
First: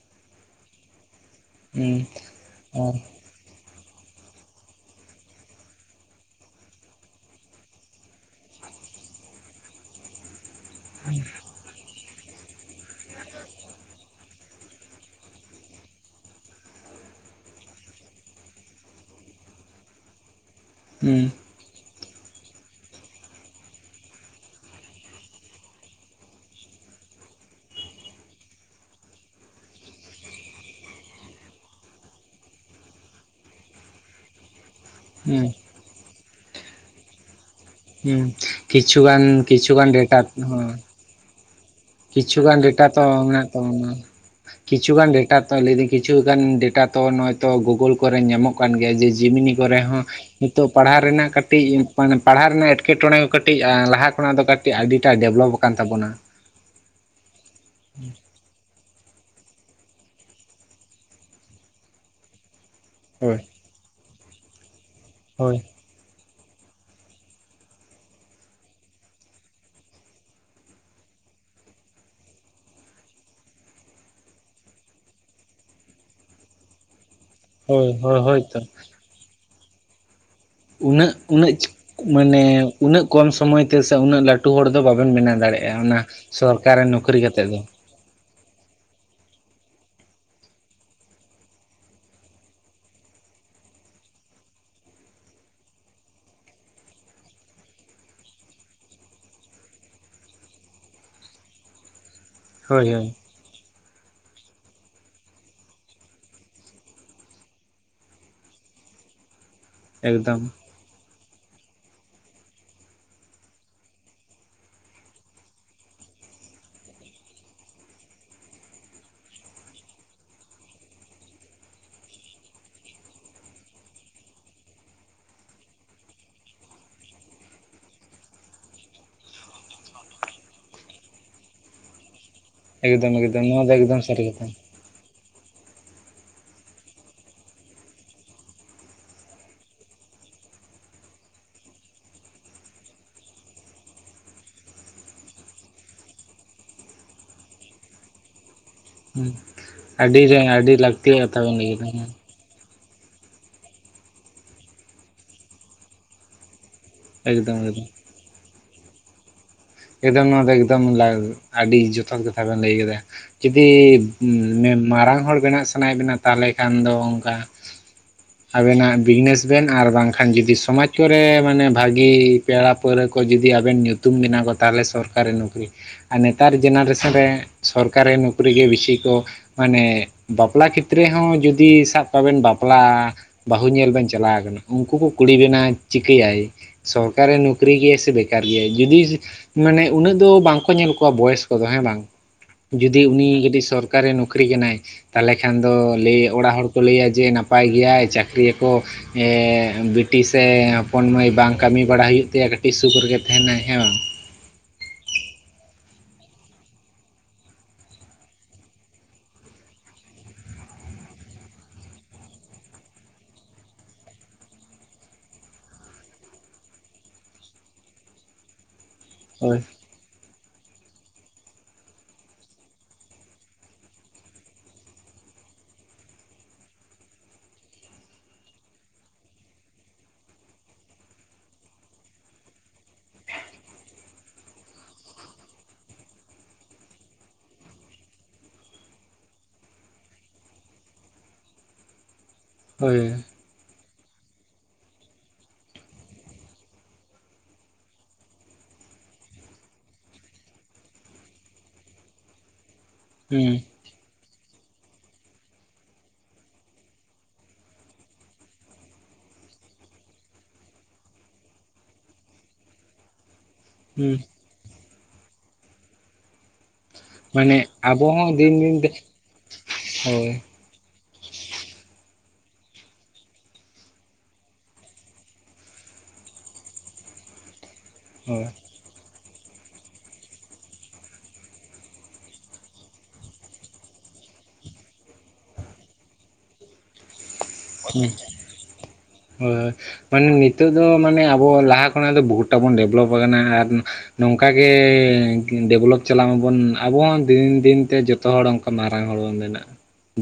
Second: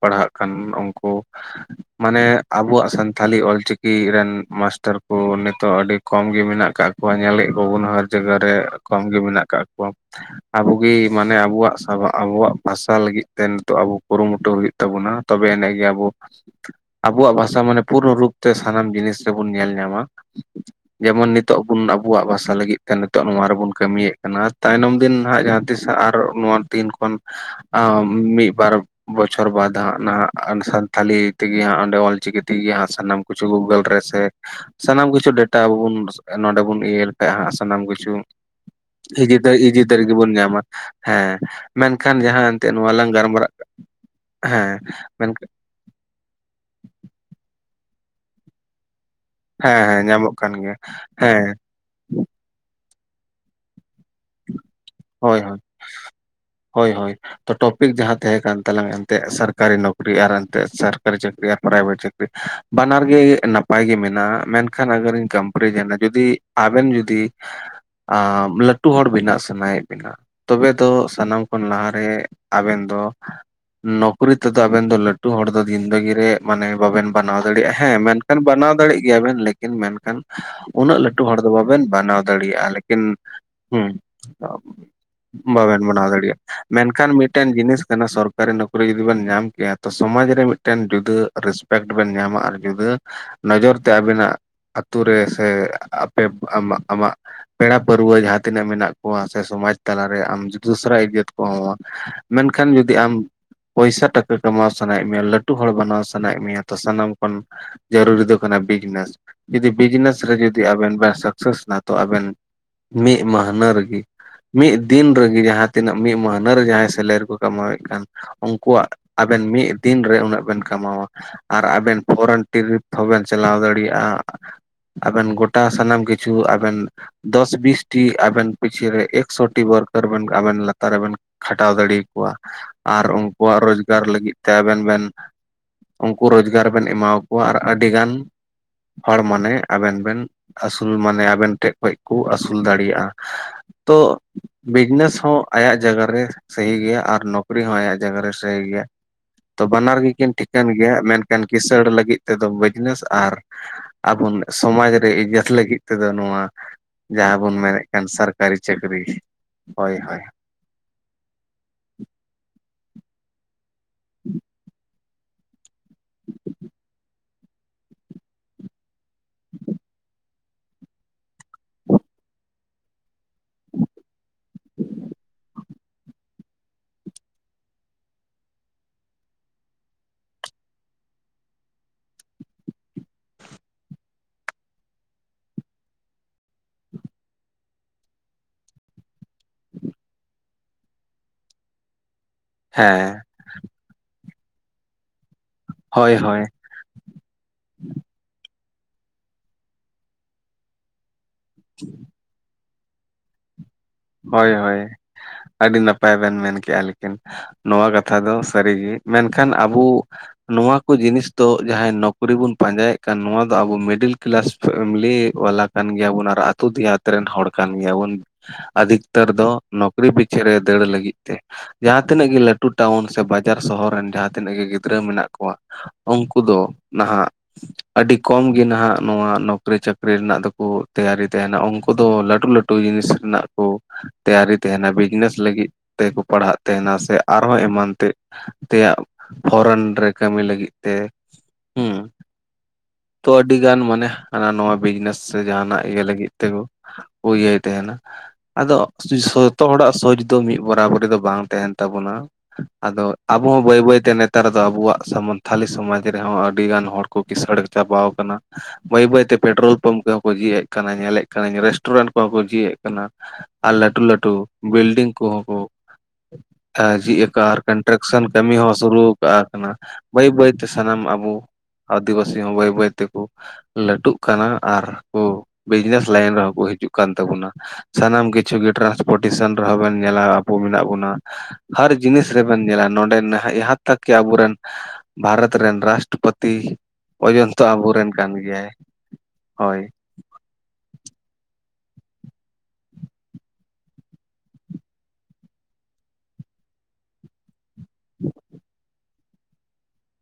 ᱯᱟᱲᱦᱟᱜ ᱠᱟᱱ ᱩᱱᱠᱩ ᱦᱩᱸ ᱢᱟᱱᱮ ᱟᱵᱚᱣᱟᱜ ᱦᱩᱸ ᱥᱟᱱᱛ ᱛᱷᱟᱹᱞᱤ ᱚᱞ ᱪᱤᱠᱤ ᱨᱮᱱ ᱢᱟᱥᱴᱟᱨ ᱠᱚ ᱱᱤᱛᱚᱜ ᱟᱹᱰᱤ ᱠᱚᱢ ᱜᱮ ᱢᱮᱱᱟᱜ ᱠᱟᱜ ᱠᱚᱣᱟ ᱧᱮᱞᱮᱫ ᱠᱚᱵᱚᱱ ᱡᱟᱜᱟ ᱨᱮ ᱠᱚᱢ ᱜᱮ ᱢᱮᱱᱟᱜ ᱠᱟᱜ ᱠᱚᱣᱟ ᱟᱵᱚᱜᱮ ᱢᱟᱱᱮ ᱟᱵᱚᱣᱟᱜ ᱥᱟᱵᱟ ᱟᱵᱚᱣᱟᱜ ᱵᱷᱟᱥᱟ ᱞᱟᱹᱜᱤᱫ ᱛᱮ ᱱᱤᱛᱚᱜ ᱟᱵᱚ ᱠᱩᱨᱩᱢᱩᱴᱩ ᱦᱩᱭᱩᱜ ᱛᱟᱵᱚᱱᱟ ᱛᱚᱵᱮ ᱟᱱᱮᱜ ᱜᱮ ᱟᱵᱚ ᱟᱵᱚᱣᱟᱜ ᱵᱷᱟᱥᱟ ᱢᱟᱱᱮ ᱯᱩᱨᱚ ᱨᱩᱯ ᱛᱮ ᱥᱟᱱᱟᱢ ᱡᱤᱱᱤᱥ ᱨᱮᱵᱚᱱ ᱧᱮᱞ ᱧᱟᱢᱟ᱾ ᱦᱩᱸ ᱡᱮᱢᱚᱱ ᱱᱤᱛᱚᱜ ᱵᱚᱱ ᱟᱵᱚᱣᱟᱜ ᱵᱷᱟᱥᱟ ᱞᱟᱹᱜᱤᱫ ᱱᱤᱛᱚᱜ ᱱᱚᱣᱟ ᱨᱮᱵᱚᱱ ᱠᱟᱹᱢᱤᱭᱮᱜ ᱠᱟᱱᱟ ᱛᱟᱭᱱᱚᱢ ᱫᱤᱱ ᱦᱜ ᱡᱟᱦᱟᱸ ᱛᱤᱥ ᱟᱨ ᱱᱚᱣᱟ ᱛᱤᱱ ᱠᱷᱚᱱ ᱟ ᱢᱤᱜ ᱵᱟᱨ ᱵᱚᱪᱷᱚᱨ ᱵᱟᱫ ᱦᱟᱸᱜ ᱱᱟᱦᱟᱜ ᱥᱟᱱᱛᱷᱟᱞᱤ ᱛᱮᱜᱮ ᱦᱟᱸᱜ ᱚᱸᱰᱮ ᱚᱞᱪᱤᱠᱤ ᱛᱮᱜᱮ ᱦᱟᱸᱜ ᱥᱟᱱᱟᱢ ᱠᱤᱪᱷᱩ ᱜᱩᱜᱳᱞ ᱨᱮ ᱥᱮ ᱥᱟᱱᱟᱢ ᱠᱤᱪᱷᱩ ᱦᱩᱸ ᱰᱮᱴᱟ ᱟᱵᱚ ᱵᱚᱱ ᱱᱚᱸᱰᱮ ᱵᱚᱱ ᱤᱭᱟᱹ ᱞᱮᱠᱷᱟᱡ ᱦᱟᱸᱜ ᱥᱟᱱᱟᱢ ᱠᱤᱪᱷᱩ ᱦᱩᱸ ᱤᱡᱤ ᱠᱤᱪᱷᱩᱜᱟᱱ ᱤᱡᱤ ᱠᱤᱪᱷᱩᱜᱟᱱ ᱫᱟᱹᱨᱤᱜ ᱰᱮᱴᱟ ᱜᱮᱵᱚᱱ ᱧᱟᱢᱟ ᱦᱚᱸ ᱦᱮᱸ᱾ ᱢᱮᱱᱠᱷᱟᱱ ᱡᱟᱦᱟᱸ ᱠᱤᱪᱷᱩᱜᱟᱱ ᱮᱱᱛᱮᱫ ᱰᱮᱴᱟ ᱱᱚᱣᱟ ᱛᱚ ᱞᱟᱝ ᱢᱮᱱᱟᱜ ᱜᱟᱞᱢᱟᱨᱟᱜ ᱛᱟᱵᱚᱱᱟ, ᱦᱮᱸ ᱠᱤᱪᱷᱩ ᱜᱟᱱ ᱰᱮᱴᱟ ᱢᱮᱱᱠᱷᱟᱱ ᱛᱚ ᱞᱟᱹᱭᱫᱤᱧ ᱠᱤᱪᱷᱩᱩᱜᱟᱱ ᱰᱮᱴᱟ ᱛᱚ ᱱᱚᱜᱼᱚᱭ ᱛᱚ ᱜᱩᱜᱩᱞ ᱠᱚᱨᱮ ᱧᱟᱢᱚᱜ ᱠᱟᱱ ᱜᱮᱭᱟ ᱡᱮ ᱡᱤᱢᱱᱤ ᱠᱚᱨᱮ ᱦᱮᱸ ᱦᱚᱸ ᱦᱮᱸ ᱧᱟᱢᱚᱜ ᱠᱟᱱ ᱱᱤᱛᱚᱜ ᱜᱮᱭᱟ ᱯᱟᱲᱦᱟᱜ ᱨᱮᱱᱟᱜ ᱦᱮᱸ ᱠᱟᱹᱴᱤᱡ ᱢᱟᱱᱮ ᱯᱟᱲᱦᱟᱜ ᱨᱮᱱᱟᱜ ᱮᱴᱠᱮᱴᱚᱬᱮ ᱠᱟᱹᱴᱤᱡ ᱞᱟᱦᱟ ᱠᱷᱚᱱᱟᱜ ᱫᱚ ᱠᱟᱹᱴᱤᱡ ᱟᱹᱰᱤᱴᱟ ᱦᱳᱭ ᱰᱮᱵᱷᱞᱚᱯ ᱦᱳᱭ ᱟᱠᱟᱱ ᱛᱟᱵᱚᱱᱟ᱾ ᱦᱳᱭ ᱦᱳᱭ ᱛᱚ ᱴᱚᱯᱤᱠ ᱡᱟᱦᱟᱸ ᱛᱟᱦᱮᱸ ᱠᱟᱱ ᱛᱟᱞᱟᱝ ᱥᱟ ᱠᱟᱨᱤ ᱱᱚᱠᱨᱤ ᱟᱨ ᱮᱱᱛᱮᱜ ᱥᱟᱨᱠᱟᱨᱤ ᱪᱟᱹᱠᱨᱤ ᱟᱨ ᱯᱨᱟᱭᱵᱷᱮᱴ ᱪᱟᱹᱠᱨᱤ ᱵᱟᱱᱟᱨ ᱜᱮ ᱦᱳᱭ ᱱᱟᱯ ᱱᱟᱯᱟᱭ ᱜᱮ ᱢᱮᱱᱟᱜᱼᱟ ᱢᱮᱱᱠᱷᱟᱱ ᱟᱜᱟᱨ ᱦᱳᱭ ᱠᱟᱢᱯᱤᱱᱤ ᱡᱩᱫᱤ ᱟᱵᱮᱱ ᱡᱩᱫᱤ ᱟᱸ ᱞᱟᱹᱴᱩ ᱦᱚᱲ ᱵᱮᱱᱟᱜ ᱥᱟᱱᱟᱭᱜ ᱛᱚᱵᱮ ᱫᱚ ᱥᱟᱱᱟᱢ ᱠᱷᱚᱱ ᱞᱟᱦᱟᱨᱮ ᱟᱵᱮᱱ ᱫᱚ ᱱᱚᱠᱨᱤ ᱛᱮᱫᱚ ᱟᱵᱮᱱ ᱫᱚ ᱞᱟᱹᱴᱩ ᱦᱚᱲ ᱫᱚ ᱫᱤᱱᱫᱮᱜᱤ ᱨᱮ ᱢᱟᱱᱮ ᱵᱟᱵᱮᱱ ᱵᱮᱟᱱᱟᱣ ᱫᱟᱲᱮᱭᱟᱜᱼᱟ ᱦᱳᱭ ᱦᱮᱸ ᱦᱳᱭ ᱢᱮᱱᱠᱷᱟᱱ ᱦᱳᱭᱛᱚ ᱵᱮᱟᱱᱟᱣ ᱫᱟᱲᱭᱟᱜ ᱜᱮᱭᱟᱵᱤᱱ ᱞᱮᱠᱤᱱ ᱢᱮᱱᱠᱷᱟᱱ ᱩᱱᱟᱹᱜ ᱞᱟᱹᱴᱩ ᱦᱚᱲ ᱫᱚ ᱩᱱᱟᱹᱜ ᱵᱟᱵᱮᱱ ᱵᱮᱱᱟᱣ ᱢᱟᱱᱮ ᱫᱟᱲᱮᱭᱟᱜᱼᱟ ᱞᱮᱠᱤᱱ ᱩᱱᱟᱹᱜ ᱠᱚᱢ ᱥᱚᱢᱚᱭ ᱛᱮ ᱥᱮ ᱦᱩᱸ ᱩᱱᱟᱹᱜ ᱞᱟᱹᱴᱩ ᱦᱚᱲ ᱫᱚ ᱵᱟᱵᱮᱱ ᱵᱮᱱᱟ ᱵᱟᱵᱮᱱ ᱵᱮᱱᱟᱣ ᱫᱟᱲᱮᱜᱼᱟ᱾ ᱢᱮᱱᱠᱷᱟᱱ ᱢᱤᱫᱴᱮᱱ ᱫᱚ ᱡᱤᱱᱤᱥ ᱥᱚᱨᱠᱟᱨᱤ ᱱᱚᱠᱨᱤ ᱡᱩᱫᱤ ᱵᱮᱱ ᱧᱟᱢ ᱠᱮᱭᱟ ᱛᱚ ᱥᱚᱢᱟᱡᱽ ᱨᱮ ᱢᱤᱫᱴᱮᱱ ᱡᱩᱫᱟᱹ ᱨᱮᱥᱯᱮᱠᱴ ᱵᱮᱱ ᱧᱟᱢᱟ, ᱟᱨ ᱡᱩᱫᱟᱹ ᱱᱚᱡᱚᱨ ᱛᱮ ᱟᱵᱤᱱᱟᱜ ᱟᱛᱳ ᱨᱮ ᱥᱮ ᱟᱯᱮ ᱟᱢᱟᱜ ᱟᱢᱟᱜ ᱯᱮᱲᱟ ᱯᱟᱹᱨᱣᱟᱹ ᱡᱟᱦᱟᱸ ᱛᱤᱱᱟᱹᱜ ᱢᱮᱱᱟᱜ ᱠᱚᱣᱟ᱾ ᱥᱮ ᱥᱚᱢᱟᱡᱽ ᱛᱟᱞᱟᱨᱮ ᱟᱢ ᱫᱚᱥᱨᱟ ᱤᱡᱡᱚᱛ ᱠᱚ ᱮᱢᱟ ᱢᱟ ᱢᱮᱱᱠᱷᱟᱱ ᱦᱳᱭ ᱡᱩᱫᱤ ᱦᱳᱭ ᱟᱢ ᱯᱚᱭᱥᱟ ᱴᱟᱠᱟ ᱠᱟᱢᱟᱣ ᱥᱟᱱᱟᱭᱮᱫ ᱢᱮᱭᱟ, ᱞᱟᱹᱴᱩ ᱦᱚᱲ ᱵᱮᱱᱟᱣ ᱥᱟᱱᱟᱭᱮᱫ ᱢᱮᱭᱟ, ᱛᱚ ᱥᱟᱱᱟᱢ ᱠᱷᱚᱱ ᱡᱟᱹᱨᱩᱨᱤ ᱫᱚ ᱠᱟᱱᱟ ᱵᱤᱡᱽᱱᱮᱥ᱾ ᱡᱩᱫᱤ ᱵᱤᱡᱽᱱᱮᱥ ᱨᱮ ᱮᱠᱫᱚᱢ ᱡᱩᱫᱤ ᱟᱵᱮᱱ ᱵᱮᱱ ᱥᱟᱠᱥᱮᱥᱱᱟ ᱛᱚ ᱟᱵᱮᱱ ᱢᱤᱫ ᱢᱟᱹᱦᱱᱟᱹ ᱨᱮᱜᱮ ᱢᱤᱜ ᱫᱤᱱ ᱨᱮᱜᱮ ᱡᱟᱦᱟᱸ ᱛᱤᱱᱟᱹᱜ ᱢᱤᱜ ᱢᱟᱹᱦᱱᱟᱹ ᱨᱮ ᱡᱟᱦᱟᱸᱭ ᱥᱮᱞᱟᱨᱤ ᱠᱚ ᱠᱟᱢᱟᱣᱮᱜ ᱠᱟᱱ ᱩᱝᱠᱩᱣᱟᱜ ᱟᱵᱮᱱ ᱢᱤᱜ ᱫᱤᱱ ᱨᱮ ᱩᱱᱟᱹᱜ ᱵᱮᱱ ᱠᱟᱢᱟᱣᱟ᱾ ᱟᱨ ᱟᱵᱮᱱ ᱯᱷᱚᱨᱮᱱ ᱴᱩᱨᱤᱯ ᱦᱚᱸᱵᱮᱱ ᱪᱟᱞᱟᱣ ᱫᱟᱲᱮᱭᱟᱜᱼᱟ᱾ ᱟᱵᱮᱱ ᱜᱚᱴᱟ ᱥᱟᱱᱟᱢ ᱠᱤᱪᱷᱩ ᱟᱵᱮᱱ ᱫᱚᱥ ᱵᱤᱥᱴᱤ ᱟᱵᱮᱱ ᱯᱤᱪᱷᱤᱨᱮ ᱮᱠᱥᱚ ᱴᱤ ᱣᱟᱹᱨᱠᱟᱹᱨ ᱵᱮᱱ ᱟᱵᱮᱱ ᱞᱟᱛᱟᱨ ᱨᱮᱵᱮᱱ ᱠᱷᱟᱴᱟᱣ ᱫᱟᱲᱤ ᱠᱚᱣᱟ᱾ ᱟᱨ ᱮᱠᱫᱚᱢ ᱮᱠᱫᱚᱢ ᱩᱝᱠᱩᱣᱟᱜ ᱱᱚᱣᱟ ᱫᱚ ᱮᱠᱫᱚᱢ ᱨᱳᱡᱽᱜᱟᱨ ᱥᱟᱹᱨᱤ ᱞᱟᱹᱜᱤᱫ ᱠᱟᱛᱷᱟ ᱛᱮ ᱟᱵᱮᱱ ᱵᱮᱱ ᱩᱱᱠᱩ ᱨᱳᱡᱽᱜᱟᱨ ᱵᱮᱱ ᱮᱢᱟᱠᱚᱣᱟ ᱟᱨ ᱟᱹᱰᱤ ᱜᱟᱱ ᱦᱚᱲ ᱢᱚᱱᱮ ᱟᱵᱮᱱ ᱵᱮᱱ ᱟᱹᱥᱩᱞ ᱢᱟᱱᱮ ᱟᱵᱮᱱ ᱴᱷᱮᱪ ᱠᱷ ᱠᱚ ᱟᱹᱥᱩᱞ ᱫᱟᱲᱮᱭᱟᱜᱼᱟ ᱾ ᱛᱚ ᱵᱤᱡᱽᱱᱮᱥ ᱦᱚᱸ ᱟᱭᱟᱜ ᱡᱟᱭᱜᱟ ᱨᱮ ᱥᱟᱦᱤ ᱜᱮᱭᱟ ᱟᱨ ᱱᱚᱠᱨᱤ ᱦᱚᱸ ᱟᱭᱟᱜ ᱡᱟᱭᱜᱟ ᱨᱮ ᱥᱟᱦᱤ ᱜᱮᱭᱟ ᱦᱩᱸ ᱾ ᱛᱚ ᱛᱚ ᱵᱟᱱᱟᱨ ᱟᱹᱰᱤ ᱜᱮᱠᱤᱱ ᱴᱷᱤᱠᱟᱹᱱ ᱟᱹᱰᱤ ᱜᱮᱭᱟ ᱞᱟᱹᱠᱛᱤᱭᱟᱜ ᱠᱟᱛᱷᱟ ᱢᱮᱱᱠᱷᱟᱱ ᱵᱮᱱ ᱞᱟᱹᱭ ᱠᱤᱥᱟᱹᱬ ᱠᱮᱫᱟ ᱞᱟᱹᱜᱤᱫ ᱛᱮᱫᱚ ᱵᱤᱡᱽᱱᱮᱥ ᱟᱨ ᱟᱵᱚᱱ ᱥᱚᱢᱟᱡᱽ ᱨᱮ ᱤᱡᱡᱛ ᱞᱟᱹᱜᱤᱫ ᱛᱮᱫᱚ ᱱᱚᱣᱟ ᱡᱟᱦᱟᱸ ᱵᱚᱱ ᱮᱠᱫᱚᱢ ᱮᱠᱫᱚᱢ ᱢᱮᱱᱮᱫ ᱠᱟᱱ ᱥᱟᱨᱠᱟᱨᱤ ᱪᱟᱹᱠᱨᱤ ᱾ ᱮᱠᱫᱚᱢ ᱱᱚᱣᱟ ᱫᱚ ᱮᱠᱫᱚᱢ ᱞᱟᱜ ᱟᱹᱰᱤ ᱡᱚᱛᱷᱟ ᱠᱟᱛᱷᱟ ᱵᱮᱱ ᱞᱟᱹᱭ ᱠᱮᱫᱟ ᱾ ᱡᱩᱫᱤ ᱢᱟᱨᱟᱝ ᱦᱚᱲ ᱵᱮᱱᱟᱜ ᱥᱟᱱᱟᱭᱮᱫ ᱵᱮᱱᱟ ᱛᱟᱦᱚᱞᱮ ᱠᱷᱟᱱ ᱫᱚ ᱚᱱᱠᱟ ᱟᱵᱮᱱᱟᱜ ᱵᱤᱡᱽᱱᱮᱥ ᱵᱮᱱ ᱟᱨ ᱵᱟᱝᱠᱷᱟᱱ ᱡᱩᱫᱤ ᱥᱚᱢᱟᱡᱽ ᱠᱚᱨᱮ ᱢᱟᱱᱮ ᱵᱷᱟᱹᱜᱤ ᱯᱮᱲᱟ ᱯᱟᱹᱨᱟᱹ ᱠᱚ ᱡᱩᱫᱤ ᱟᱵᱮᱱ ᱧᱩᱛᱩᱢ ᱵᱮᱱᱟ ᱠᱚ ᱛᱟᱦᱚᱞᱮ ᱥᱚᱨᱠᱟᱨᱤ ᱱᱚᱠᱨᱤ ᱾ ᱟᱨ ᱱᱮᱛᱟᱨ ᱡᱮᱱᱟᱨᱮᱥᱚᱱ ᱨᱮ ᱥᱚᱨᱠᱟᱨᱤ ᱱᱚᱠᱨᱤ ᱜᱮ ᱵᱤᱥᱤ ᱠᱚ ᱢᱟᱱᱮ ᱵᱟᱯᱞᱟ ᱠᱷᱮᱛᱨᱮ ᱦᱚᱸ ᱡᱩᱫᱤ ᱥᱟᱵ ᱠᱟᱜ ᱵᱮᱱ ᱵᱟᱯᱞᱟ ᱵᱟᱹᱦᱩ ᱧᱮᱞ ᱵᱮᱱ ᱪᱟᱞᱟᱣ ᱠᱟᱱᱟ ᱩᱱᱠᱩ ᱠᱩ ᱠᱩᱞᱤ ᱵᱮᱱᱟ ᱪᱤᱠᱟᱹᱭᱟᱭ? ᱥᱚᱨᱠᱟᱨᱤ ᱱᱩᱠᱨᱤ ᱜᱮᱭᱟᱭ ᱥᱮ ᱵᱮᱠᱟᱨ ᱜᱮᱭᱟᱭ ᱡᱩᱫᱤ ᱢᱟᱱᱮ ᱩᱱᱟᱹᱜ ᱫᱚ ᱵᱟᱝᱠᱚ ᱧᱮᱞ ᱠᱚᱣᱟ ᱵᱚᱭᱮᱥ ᱠᱚᱫᱚ ᱦᱮᱸ ᱵᱟᱝ ᱡᱩᱫᱤ ᱦᱮᱸ ᱩᱱᱤ ᱡᱩᱫᱤ ᱥᱚᱨ ᱠᱟᱨᱤ ᱱᱩᱠᱨᱤ ᱠᱟᱱᱟᱭ ᱛᱟᱦᱚᱞᱮ ᱠᱷᱟᱱ ᱫᱚ ᱦᱳᱭ ᱞᱟᱹᱭ ᱦᱳᱭ ᱚᱲᱟᱜ ᱦᱚᱲ ᱠᱚ ᱞᱟᱹᱭᱟ ᱡᱮ ᱱᱟᱯᱟᱭ ᱜᱮᱭᱟᱭ ᱪᱟᱹᱠᱨᱤᱭ ᱟᱠᱚ ᱮ ᱵᱤᱴᱤ ᱥᱮ ᱦᱚᱯᱚᱱ ᱢᱟᱹᱭ ᱾ ᱵᱟᱝ ᱠᱟᱹᱢᱤ ᱵᱟᱲᱟᱭ ᱦᱩᱭᱩᱜ ᱛᱟᱭᱟ ᱠᱟᱹᱴᱤᱡ ᱥᱩᱠ ᱨᱮᱜᱮ ᱛᱟᱦᱮᱱᱟᱭ ᱦᱮᱸ ᱵᱟᱝ? ᱦᱳᱭ ᱦᱳᱭ ᱟᱹᱰᱤ ᱱᱟᱯᱟᱭ ᱵᱮᱱ ᱢᱮᱱ ᱠᱮᱜᱼᱟ ᱞᱮᱠᱤᱱ ᱱᱚᱣᱟ ᱠᱟᱛᱷᱟ ᱫᱚ ᱥᱟᱹᱨᱤᱜᱮ ᱢᱮᱱᱠᱷᱟᱱ ᱟᱵᱩ ᱱᱚᱣᱟ ᱠᱩ ᱡᱤᱱᱤᱥ ᱫᱚ ᱡᱟᱦᱟᱸᱭ ᱱᱚᱠᱨᱤ ᱵᱚᱱ ᱯᱟᱸᱡᱟᱭᱮᱫ ᱠᱟᱱ ᱱᱚᱣᱟ ᱫᱚ ᱟᱵᱚ ᱢᱤᱰᱤᱞ ᱠᱮᱞᱟᱥ ᱯᱷᱮᱢᱞᱤ ᱣᱟᱞᱟ ᱠᱟᱱ ᱜᱮᱭᱟ ᱵᱚᱱ ᱟᱨ ᱟᱛᱩ ᱫᱮᱭᱟᱛ ᱨᱮᱱ ᱦᱚᱲ ᱠᱟᱱ ᱜᱮᱭᱟ ᱵᱚᱱ ᱾ ᱟᱫᱷᱤᱠᱛᱟᱹᱨ ᱫᱚ ᱦᱳᱭ ᱱᱚᱠᱨᱤ ᱯᱤᱪᱷᱟᱹ ᱨᱮ ᱫᱟᱹᱲ ᱞᱟᱹᱜᱤᱫ ᱛᱮ ᱡᱟᱦᱟᱸ ᱛᱤᱱᱟᱹᱜ ᱜᱮ ᱞᱟᱹᱴᱩ ᱴᱟᱣᱩᱱ ᱥᱮ ᱵᱟᱡᱟᱨ ᱥᱚᱦᱚᱨ ᱨᱮᱱ ᱡᱟᱦᱟᱸ ᱛᱤᱱᱟᱹᱜ ᱜᱮ ᱜᱤᱫᱽᱨᱟᱹ ᱢᱮᱱᱟᱜ ᱠᱚᱣᱟ ᱾ ᱩᱱᱠᱩ ᱫᱚ ᱱᱟᱦᱟᱜ ᱟᱹᱰᱤ ᱠᱚᱢ ᱜᱮ ᱱᱟᱦᱟᱜ ᱱᱚᱣᱟ ᱱᱚᱠᱨᱤ ᱪᱟᱹᱠᱨᱤ ᱨᱮᱱᱟᱜ ᱫᱚᱠᱚ ᱛᱮᱭᱟᱨᱤ ᱛᱟᱦᱮᱱᱟ ᱩᱱᱠᱩ ᱫᱚ ᱞᱟᱹᱴᱩ ᱞᱟᱹ ᱴᱩ ᱡᱤᱱᱤᱥ ᱨᱮᱱᱟᱜ ᱠᱩ ᱛᱮᱭᱟᱨᱤ ᱛᱟᱦᱮᱱᱟ ᱵᱤᱡᱽᱱᱮᱥ ᱞᱟᱹᱜᱤᱫ ᱛᱮᱠᱚ ᱯᱟᱲᱦᱟᱜ ᱛᱟᱦᱮᱱᱟ ᱥᱮ ᱟᱨᱦᱚᱸ ᱮᱢᱟᱱ ᱛᱮ ᱛᱮᱭᱟᱜ ᱯᱷᱚᱨᱚᱱ ᱨᱮ ᱠᱟᱹᱢᱤ ᱞᱟᱹᱜᱤᱫ ᱛᱮ ᱦᱩᱸ ᱾ ᱦᱳᱭ ᱾ ᱛᱚ ᱟᱹᱰᱤ ᱜᱟᱱ ᱢᱟᱱᱮ ᱦᱟᱱᱟ ᱱᱚᱣᱟ ᱵᱤᱡᱽᱱᱮᱥ ᱥᱮ ᱡᱟᱦᱟᱱᱟᱜ ᱤᱭᱟᱹ ᱞᱟᱹᱜᱤᱫ ᱛᱮᱜᱚ ᱳ ᱤᱭᱟᱹᱭ ᱛᱟᱦᱮᱱᱟ ᱾ ᱟᱫᱚ ᱡᱚᱛᱚ ᱦᱚᱲᱟᱜ ᱥᱚᱪ ᱫᱚ ᱢᱤᱫ ᱵᱚᱨᱟᱵᱚᱨᱤ ᱫᱚ ᱵᱟᱝ ᱛᱟᱦᱮᱱ ᱛᱟᱵᱚᱱᱟ ᱾ ᱟᱫᱚ ᱟᱵᱚ ᱦᱚᱸ ᱦᱩᱸ ᱵᱟᱹᱭ ᱵᱟᱹᱭ ᱛᱮ ᱱᱮᱛ ᱱᱮᱛᱟᱨ ᱫᱚ ᱟᱵᱚᱣᱟᱜ ᱥᱟᱱᱛᱷᱟᱞᱤ ᱥᱚᱢᱟᱡᱽ ᱨᱮᱦᱚᱸ ᱟᱹᱰᱤ ᱜᱟᱱ ᱦᱚᱲ ᱠᱚ ᱠᱤᱥᱟᱹᱬ ᱪᱟᱵᱟᱣ ᱠᱟᱱᱟ ᱾ ᱵᱟᱹᱭ ᱵᱟᱹᱭ ᱛᱮ ᱯᱮᱴᱨᱳᱞ ᱯᱟᱢᱯ ᱠᱚᱦᱚᱸ ᱠᱚ ᱡᱷᱤᱜ ᱮᱫ ᱠᱟᱱᱟ ᱧᱮᱞᱮᱫ ᱠᱟᱱᱟ ᱨᱮᱥᱴᱩᱨᱮᱱᱴ ᱠᱚᱦᱚᱸ ᱠᱚ ᱡᱷᱤᱜ ᱮᱫ ᱠᱟᱱᱟ ᱾ ᱟᱨ ᱞᱟᱹᱴᱩ ᱦᱩᱸ ᱞᱟᱹᱴᱩ ᱵᱤᱞᱰᱤᱝ ᱠᱚᱦᱚᱸ ᱠᱚ ᱾ ᱡᱷᱤᱡ ᱟᱠᱟᱜᱼᱟ ᱢᱟᱱᱮ ᱟᱨ ᱟᱵᱚ ᱠᱚᱱᱴᱨᱟᱠᱥᱚᱱ ᱠᱟᱹᱢᱤ ᱫᱤᱱ ᱦᱚᱸ ᱫᱤᱱ ᱛᱮ ᱥᱩᱨᱩ ᱠᱟᱜ ᱠᱟᱱᱟ ᱵᱟᱹᱭ ᱦᱳᱭ ᱵᱟᱹᱭ ᱛᱮ ᱥᱟᱱᱟᱢ ᱟᱵᱩ ᱾ ᱟᱫᱤᱵᱥᱤ ᱦᱚᱸ ᱵᱚᱹᱭ ᱵᱟᱹᱭ ᱛᱮ ᱠᱩ ᱞᱟᱹᱴᱩᱜ ᱠᱟᱱᱟ ᱟᱨ ᱠᱩ ᱵᱤᱡᱽᱱᱮᱥ ᱞᱟᱭᱤᱱ ᱨᱮᱦᱚᱸ ᱠᱩ ᱦᱤᱡᱩᱜ ᱠᱟᱱ ᱛᱟᱵᱚᱱᱟ ᱾ ᱥᱟᱱᱟᱢ ᱦᱳᱭ ᱠᱤᱪᱷᱩ ᱜᱮ ᱴᱨᱟᱱᱥᱯᱳᱴᱮᱥᱚᱱ ᱨᱮᱦᱚᱸ ᱵᱮᱱ ᱧᱮᱞᱟ ᱟᱵᱚ ᱢᱮᱱᱟᱜ ᱵᱚᱱᱟ ᱾ ᱦᱟᱨ ᱡᱤᱱᱤᱥ ᱨᱮᱵᱮᱱ ᱧᱮᱞᱟ ᱱᱚᱸᱰᱮ ᱱᱟᱦᱟᱜ ᱡᱟᱦᱟᱸ ᱛᱠᱽ ᱠᱤ ᱟᱵᱚᱨᱮᱱ ᱵᱷᱟᱨᱟᱛ ᱨᱮᱱ ᱨᱟᱥᱴᱨᱚᱯᱚᱛᱤ ᱚᱡᱚᱱᱛᱚ ᱦᱩᱸ ᱟᱵᱚᱨᱮᱱ ᱠᱟᱱ ᱜᱮᱭᱟᱭ ᱦᱳᱭ ᱾ ᱢᱟᱱᱮ ᱱᱤᱛᱚᱜ ᱫᱚ ᱢᱟᱱᱮ ᱟᱵᱚ ᱞᱟᱦᱟ ᱠᱷᱚᱱᱟᱜ ᱫᱚ ᱵᱚᱦᱩᱛᱴᱟ ᱵᱚᱱ ᱰᱮᱵᱷᱞᱚᱯ ᱟᱠᱟᱱᱟ ᱟᱨ ᱱᱚᱝᱠᱟᱜᱮ ᱰᱮᱵᱷᱞᱚᱯ ᱪᱟᱞᱟᱜ ᱢᱟᱵᱚᱱ ᱟᱵᱚ ᱦᱚᱸ ᱫᱤᱱ ᱫᱤᱱ ᱛᱮ ᱡᱚᱛᱚ ᱦᱚᱲ ᱚᱱᱠᱟ ᱢᱟᱨᱟᱝ ᱦᱚᱲᱚᱱ ᱵᱚᱱ ᱵᱮᱱᱟᱜᱼᱟ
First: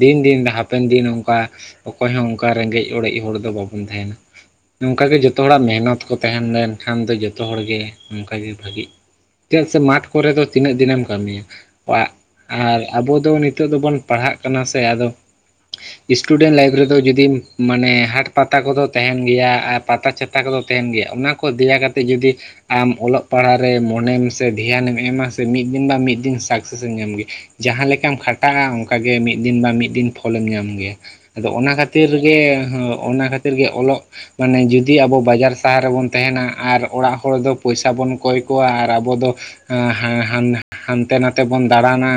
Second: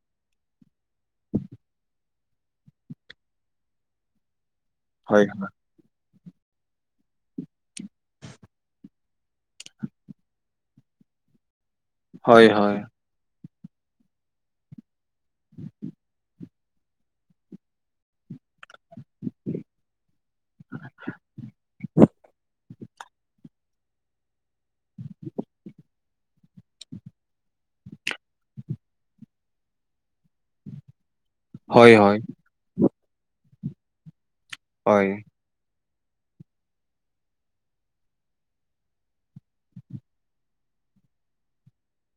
ᱫᱤᱱ ᱫᱤᱱ ᱦᱟᱯᱮᱱ ᱫᱤᱱ ᱚᱱᱠᱟ ᱚᱠᱚᱭ ᱦᱚᱸ ᱚᱱᱠᱟ ᱨᱮᱸᱜᱮᱡ ᱚᱲᱮᱡ ᱦᱚᱲ ᱫᱚ ᱵᱟᱵᱚᱱ ᱛᱟᱦᱮᱱᱟ ᱱᱚᱝᱠᱟ ᱜᱮ ᱦᱳᱭ ᱡᱚᱛᱚ ᱦᱚᱲᱟᱜ ᱢᱮᱦᱱᱚᱛ, ᱛᱟᱦᱮᱸ ᱞᱮᱱᱠᱷᱟᱱ ᱫᱚ ᱡᱚᱛᱚ ᱦᱚᱲ ᱜᱮ ᱱᱚᱝᱠᱟᱜᱮ ᱵᱷᱟᱹᱜᱤ ᱪᱮᱫᱟᱜ ᱥᱮ ᱢᱟᱴᱷ ᱠᱚᱨᱮ ᱫᱚ ᱛᱤᱱᱟᱹᱜ ᱫᱤᱱᱮᱢ ᱠᱟᱹᱢᱤᱭᱟ? ᱠᱚᱣᱟᱜ ᱦᱳᱭ ᱦᱳᱭ ᱟᱨ ᱟᱵᱚ ᱫᱚ ᱱᱤᱛᱚᱜ ᱫᱚᱵᱚᱱ ᱯᱟᱲᱦᱟᱜ ᱠᱟᱱᱟ ᱥᱮ ᱟᱫᱚ ᱥᱴᱩᱰᱮᱱᱴ ᱞᱟᱭᱤᱯ ᱡᱩᱫᱤ ᱢᱟᱱᱮ ᱦᱟᱴ ᱯᱟᱛᱟ ᱠᱚᱫᱚ ᱛᱟᱦᱮᱱ ᱜᱮᱭᱟ ᱟᱨ ᱯᱟᱛᱟ ᱪᱷᱟᱛᱟ ᱠᱚᱫᱚ ᱛᱟᱦᱮᱱ ᱜᱮᱭᱟ ᱚᱱᱟ ᱠᱚ ᱠᱚ ᱫᱮᱭᱟ ᱠᱟᱛᱮᱫ ᱡᱩᱫᱤ ᱟᱢ ᱚᱞᱚᱜ ᱯᱟᱲᱦᱟᱜ ᱨᱮ ᱢᱚᱱᱮᱢ ᱥᱮ ᱫᱷᱮᱭᱟᱱᱮᱢ ᱮᱢᱟ ᱥᱮ ᱢᱤᱫ ᱫᱤᱱ ᱵᱟ ᱢᱤᱫ ᱫᱤᱱ ᱥᱟᱠᱥᱮᱥᱮᱢ ᱧᱟᱢ ᱜᱮ᱾ ᱡᱟᱦᱟᱸ ᱞᱮᱠᱟᱢ ᱠᱷᱟᱴᱟᱜ-ᱟ ᱚᱱᱠᱟᱜᱮ ᱢᱤᱫ ᱫᱤᱱ ᱵᱟᱝ ᱢᱤᱫ ᱫᱤᱱ ᱯᱷᱚᱞᱮᱢ ᱧᱟᱢ ᱜᱮᱭᱟ ᱟᱫᱚ ᱚᱱᱟ ᱠᱷᱟᱹᱛᱤᱨ ᱦᱳᱭ ᱦᱳᱭ ᱦᱮᱸ ᱚᱱᱟ ᱠᱷᱟᱹᱛᱤᱨ ᱜᱮ ᱚᱞᱚᱜ ᱢᱟᱱᱮ ᱡᱩᱫᱤ ᱦᱳᱭ ᱟᱵᱚ ᱵᱟᱡᱟᱨ ᱥᱟᱦᱟᱨ ᱨᱮᱵᱚᱱ ᱛᱟᱦᱮᱱᱟ ᱟᱨ ᱚᱲᱟᱜ ᱦᱚᱲ ᱫᱚ ᱯᱚᱭᱥᱟ ᱵᱚᱱ ᱠᱚᱭ ᱠᱚᱣᱟ ᱟᱨ ᱟᱵᱚ ᱫᱚ ᱦᱮᱸ ᱦᱮᱸ ᱦᱟᱱ ᱦᱟᱱᱛᱮ ᱱᱟᱛᱮ ᱵᱚᱱ ᱫᱟᱬᱟᱱᱟ᱾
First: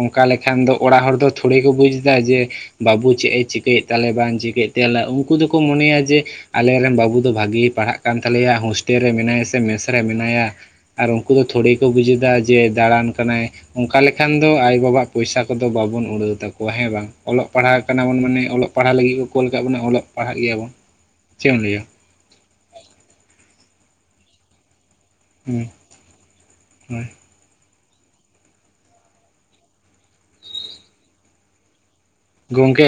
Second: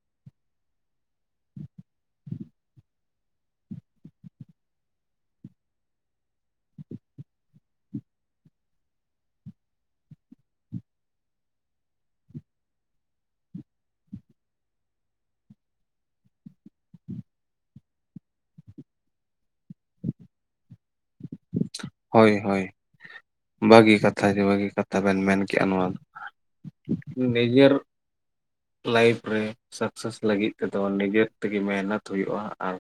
ᱚᱱᱠᱟ ᱞᱮᱠᱷᱟᱱ ᱫᱚ ᱚᱲᱟᱜ ᱦᱚᱲ ᱫᱚ ᱛᱷᱚᱲᱤ ᱠᱚ ᱵᱩᱡ ᱫᱟ ᱡᱮ ᱵᱟᱹᱵᱩ ᱪᱮᱫ ᱮ ᱪᱤᱠᱟᱹᱭ ᱛᱟᱞᱮ ᱵᱟᱝ ᱪᱤᱠᱟᱹᱭ ᱛᱮᱞᱮ ᱩᱱᱠᱩ ᱫᱚᱠᱚ ᱢᱚᱱᱮᱭᱟ ᱡᱮ ᱟᱞᱮ ᱨᱮᱱ ᱵᱟᱹᱵᱩ ᱫᱚ ᱵᱷᱟᱜᱮ ᱜᱮ ᱯᱟᱲᱦᱟᱜ ᱠᱟᱱ ᱛᱟᱞᱮᱭᱟ ᱦᱳᱥᱴᱮᱞ ᱨᱮ ᱢᱮᱱᱟᱭᱟ ᱥᱮ ᱢᱮᱥ ᱨᱮ ᱢᱮᱱᱟᱭᱟ ᱟᱨ ᱩᱱᱠᱩ ᱫᱚ ᱛᱷᱚᱲᱮ ᱠᱚ ᱵᱩᱡᱮᱫᱟ ᱡᱮ ᱫᱟᱬᱟᱱ ᱠᱟᱱᱟᱭ ᱚᱱᱠᱟ ᱞᱮᱠᱷᱟᱱ ᱫᱚ ᱟᱭᱳ ᱵᱟᱵᱟᱜ ᱯᱚᱭᱥᱟ ᱠᱚᱫᱚ ᱵᱟᱵᱚᱱ ᱩᱲᱟᱹᱣ ᱛᱟᱠᱚᱣᱟ ᱦᱮᱸ ᱵᱟᱝ ᱚᱞᱚᱜ ᱯᱟᱲᱦᱟᱣ ᱠᱟᱱᱟ ᱵᱚᱱ ᱢᱟᱱᱮ ᱚᱞᱚᱜ ᱯᱟᱲᱦᱟᱣ ᱞᱟᱹᱜᱤᱫ ᱠᱚ ᱠᱳᱞ ᱠᱟᱜ ᱵᱚᱱᱟ ᱚᱞᱚᱜ ᱯᱟᱲᱦᱟᱜ ᱜᱮᱭᱟᱵᱚᱱ ᱪᱮᱫ ᱮᱢ ᱞᱟᱹᱭᱟ᱾ ᱦᱳᱭ ᱦᱳᱭ ᱵᱷᱟᱜᱤ ᱠᱟᱛᱷᱟ ᱜᱮ ᱵᱷᱟᱹᱜᱤ ᱠᱟᱛᱷᱟ ᱛᱟᱵᱮᱱ ᱢᱮᱱ ᱠᱮᱜ-ᱟ ᱦᱩᱸ ᱱᱚᱣᱟ ᱦᱳᱭ ᱫᱚ ᱱᱤᱡᱮᱨ ᱞᱟᱭᱤᱯ ᱨᱮ ᱥᱟᱠᱥᱮᱥ ᱞᱟᱹᱜᱤᱫ ᱛᱮᱫᱚ ᱱᱤᱡᱮᱨ ᱛᱮᱜᱮ ᱢᱮᱱᱟ ᱦᱩᱭᱩᱜ-ᱟ ᱟᱨ ᱜᱚᱝᱠᱮ